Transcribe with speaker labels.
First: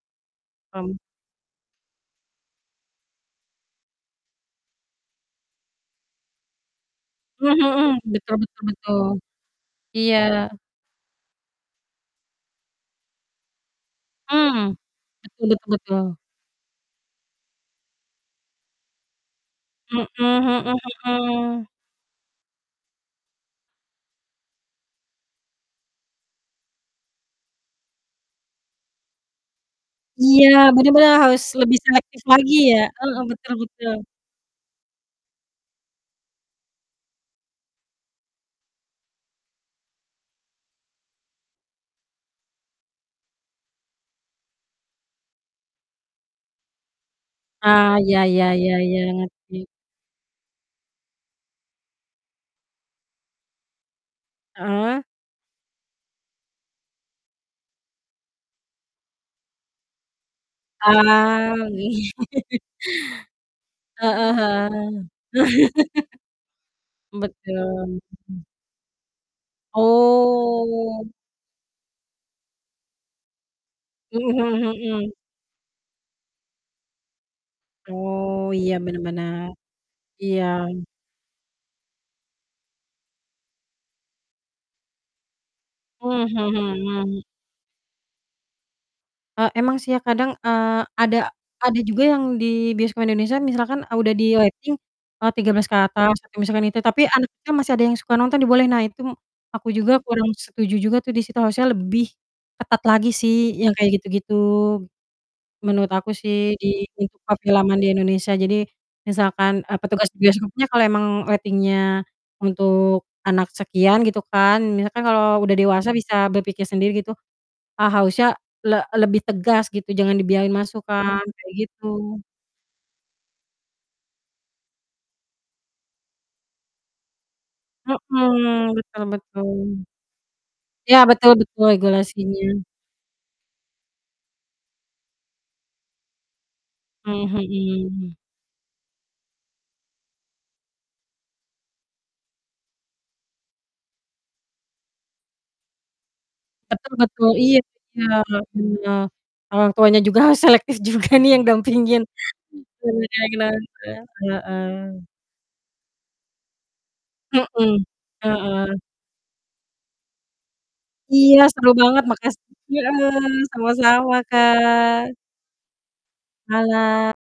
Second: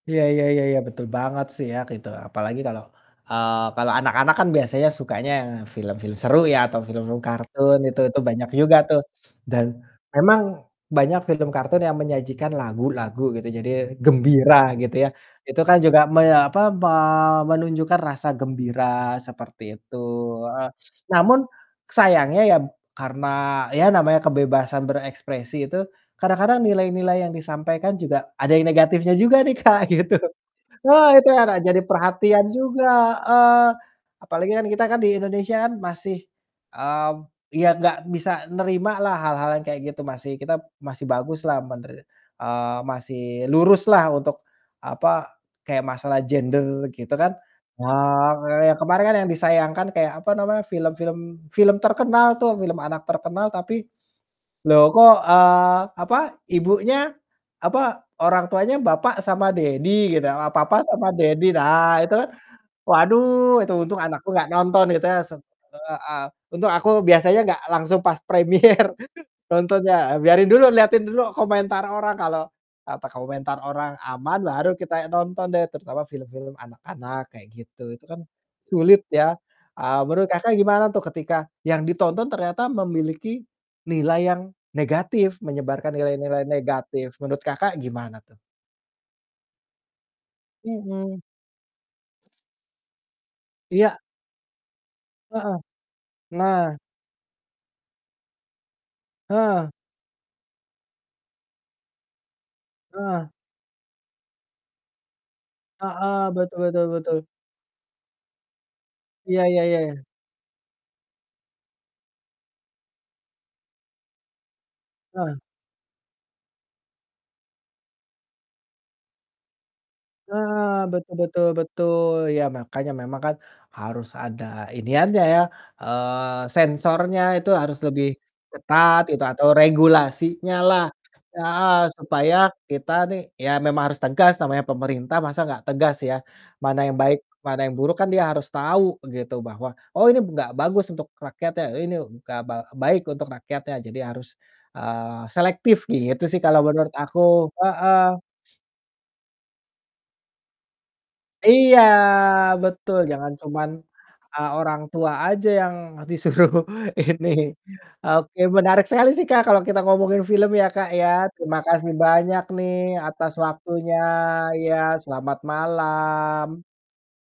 Speaker 1: Iya iya iya iya,
Speaker 2: Mmm.
Speaker 1: betul banget sih ya gitu. Apalagi kalau, eee, kalau anak-anak kan biasanya sukanya film-film seru ya atau film-film
Speaker 2: Mhm
Speaker 1: kartun itu
Speaker 2: mhm.
Speaker 1: itu
Speaker 2: Betul
Speaker 1: banyak
Speaker 2: betul
Speaker 1: juga tuh,
Speaker 2: betul.
Speaker 1: dan
Speaker 2: Iya.
Speaker 1: memang banyak film kartun yang menyajikan lagu-lagu gitu jadi gembira
Speaker 2: Mmm,
Speaker 1: gitu ya.
Speaker 2: betul
Speaker 1: Itu
Speaker 2: betul
Speaker 1: kan juga
Speaker 2: betul.
Speaker 1: meya apa, me menunjukkan rasa gembira seperti itu
Speaker 2: Mhm
Speaker 1: heeh.
Speaker 2: mhm
Speaker 1: Namun
Speaker 2: mhm.
Speaker 1: sayangnya ya karena ya namanya kebebasan berekspresi itu, kadang-kadang nilai-nilai yang disampaikan juga ada negatifnya juga nih Kak, gitu.
Speaker 2: Iya, bener
Speaker 1: Wah,
Speaker 2: bener,
Speaker 1: itu
Speaker 2: harus
Speaker 1: anak
Speaker 2: lebih
Speaker 1: jadi
Speaker 2: selektif
Speaker 1: perhatian
Speaker 2: lagi ya?
Speaker 1: juga
Speaker 2: Heeh, betul
Speaker 1: heeh,
Speaker 2: betul.
Speaker 1: apalagi kan kita kan di Indonesia kan masih, mmm, iya nggak bisa nerimalah hal-hal yang kayak gitu, masih kita masih baguslah mener eee, masih luruslah untuk, apa, kayak masalah gender gitu kan.
Speaker 2: Ah, iya iya iya
Speaker 1: Ha [unintelligible]
Speaker 2: iya,
Speaker 1: kemarin kan yang
Speaker 2: ngerti.
Speaker 1: disayangkan kayak, apa namanya, film film film terkenal tuh film anak terkenal tapi, loh
Speaker 2: Heeh?
Speaker 1: kok, eee, apa, ibunya, apa orang tuanya bapak sama daddy gitu, papa sama daddy,
Speaker 2: Ah,
Speaker 1: nah
Speaker 2: wih.
Speaker 1: itu kan, waduh itu untung anakku
Speaker 2: Heeh
Speaker 1: gak nonton gitu
Speaker 2: heeh.
Speaker 1: yah su heeh, untung aku biasanya gak
Speaker 2: Betul,
Speaker 1: langsung pas
Speaker 2: mhm.
Speaker 1: premiere nontonnya. Biarin dulu, liatin
Speaker 2: Oh.
Speaker 1: dulu komentar orang kalau, apa komentar orang
Speaker 2: Mhm
Speaker 1: aman
Speaker 2: mhm
Speaker 1: baru kita
Speaker 2: mhm.
Speaker 1: nonton deh, terutama film-film anak-anak kayak gitu, itu kan
Speaker 2: Oh, iya bener
Speaker 1: sulit ya,
Speaker 2: bener.
Speaker 1: eee, menurut
Speaker 2: Iya.
Speaker 1: Kakak gimana tuh ketika yang ditonton ternyata memiliki nilai yang negatif, menyebarkan
Speaker 2: Mhm
Speaker 1: nilai-nilai negatif,
Speaker 2: mhm.
Speaker 1: menurut Kakak gimana tuh?
Speaker 2: E emang sih ya kadang, eee,
Speaker 1: Mhm.
Speaker 2: ada ada juga yang di bioskop Indonesia misalkan, a
Speaker 1: Iya.
Speaker 2: udah di rating, eee, tiga
Speaker 1: Heeh,
Speaker 2: belas ke atas atau misalkan
Speaker 1: nah.
Speaker 2: itu, tapi anaknya masih ada yang suka nonton dibolehin. Nah, itu m aku
Speaker 1: Eh.
Speaker 2: juga kurang setuju juga tuh di situ, harusnya lebih ketat lagi
Speaker 1: Heeh.
Speaker 2: sih yang kayak gitu-gitu, gitu. Menurut aku
Speaker 1: Heeh,
Speaker 2: sih
Speaker 1: betul
Speaker 2: di
Speaker 1: betul betul.
Speaker 2: untuk per filman di Indonesia. Jadi
Speaker 1: Iya iya
Speaker 2: misalkan, eee,
Speaker 1: iya iya.
Speaker 2: petugas bioskopnya kalau emang rating-nya untuk anak sekian gitu kan, misalkan
Speaker 1: Ah.
Speaker 2: kalau udah dewasa bisa berpikir sendiri gitu, ha harusnya le lebih tegas gitu jangan dibiarin
Speaker 1: Heeh,
Speaker 2: masuk
Speaker 1: betul
Speaker 2: kan,
Speaker 1: betul
Speaker 2: kayak
Speaker 1: betul,
Speaker 2: gitu.
Speaker 1: ya makanya memang kan harus ada iniannya ya, eee, sensornya itu harus lebih
Speaker 2: Heeh,
Speaker 1: ketat
Speaker 2: betul
Speaker 1: gitu, atau
Speaker 2: betul.
Speaker 1: regulasinyalah
Speaker 2: Iya betul betul,
Speaker 1: heeh, supaya
Speaker 2: regulasinya.
Speaker 1: kita nih ya memang harus tegas namanya pemerintah masa nggak tegas ya. Mana yang baik,
Speaker 2: Mmm,
Speaker 1: mana yang buruk, kan
Speaker 2: mhm.
Speaker 1: dia harus tahu gitu bahwa, "Oh ini nggak bagus untuk rakyatnya, ini nggak ba baik untuk rakyatnya," jadi harus, eee, selektif gitu sih kalau menurut
Speaker 2: Betul
Speaker 1: aku.
Speaker 2: betul, iya itu dia,
Speaker 1: Heeh.
Speaker 2: iya. Orang tuanya juga harus selektif juga nih yang
Speaker 1: Iya,
Speaker 2: dampingin.
Speaker 1: betul, jangan cuman,
Speaker 2: [unintelligible]
Speaker 1: eee, orang
Speaker 2: Heeh.
Speaker 1: tua aja yang disuruh ini
Speaker 2: Mhm,
Speaker 1: oke
Speaker 2: heeh.
Speaker 1: menarik sekali sih Kak, kalo kita ngomongin film ya Kak ya.
Speaker 2: Iya
Speaker 1: Terima
Speaker 2: seru
Speaker 1: kasih
Speaker 2: banget, makasi
Speaker 1: banyak nih atas
Speaker 2: heeh, sama
Speaker 1: waktunya,
Speaker 2: sama
Speaker 1: iya
Speaker 2: Kak.
Speaker 1: selamat malam.
Speaker 2: Mala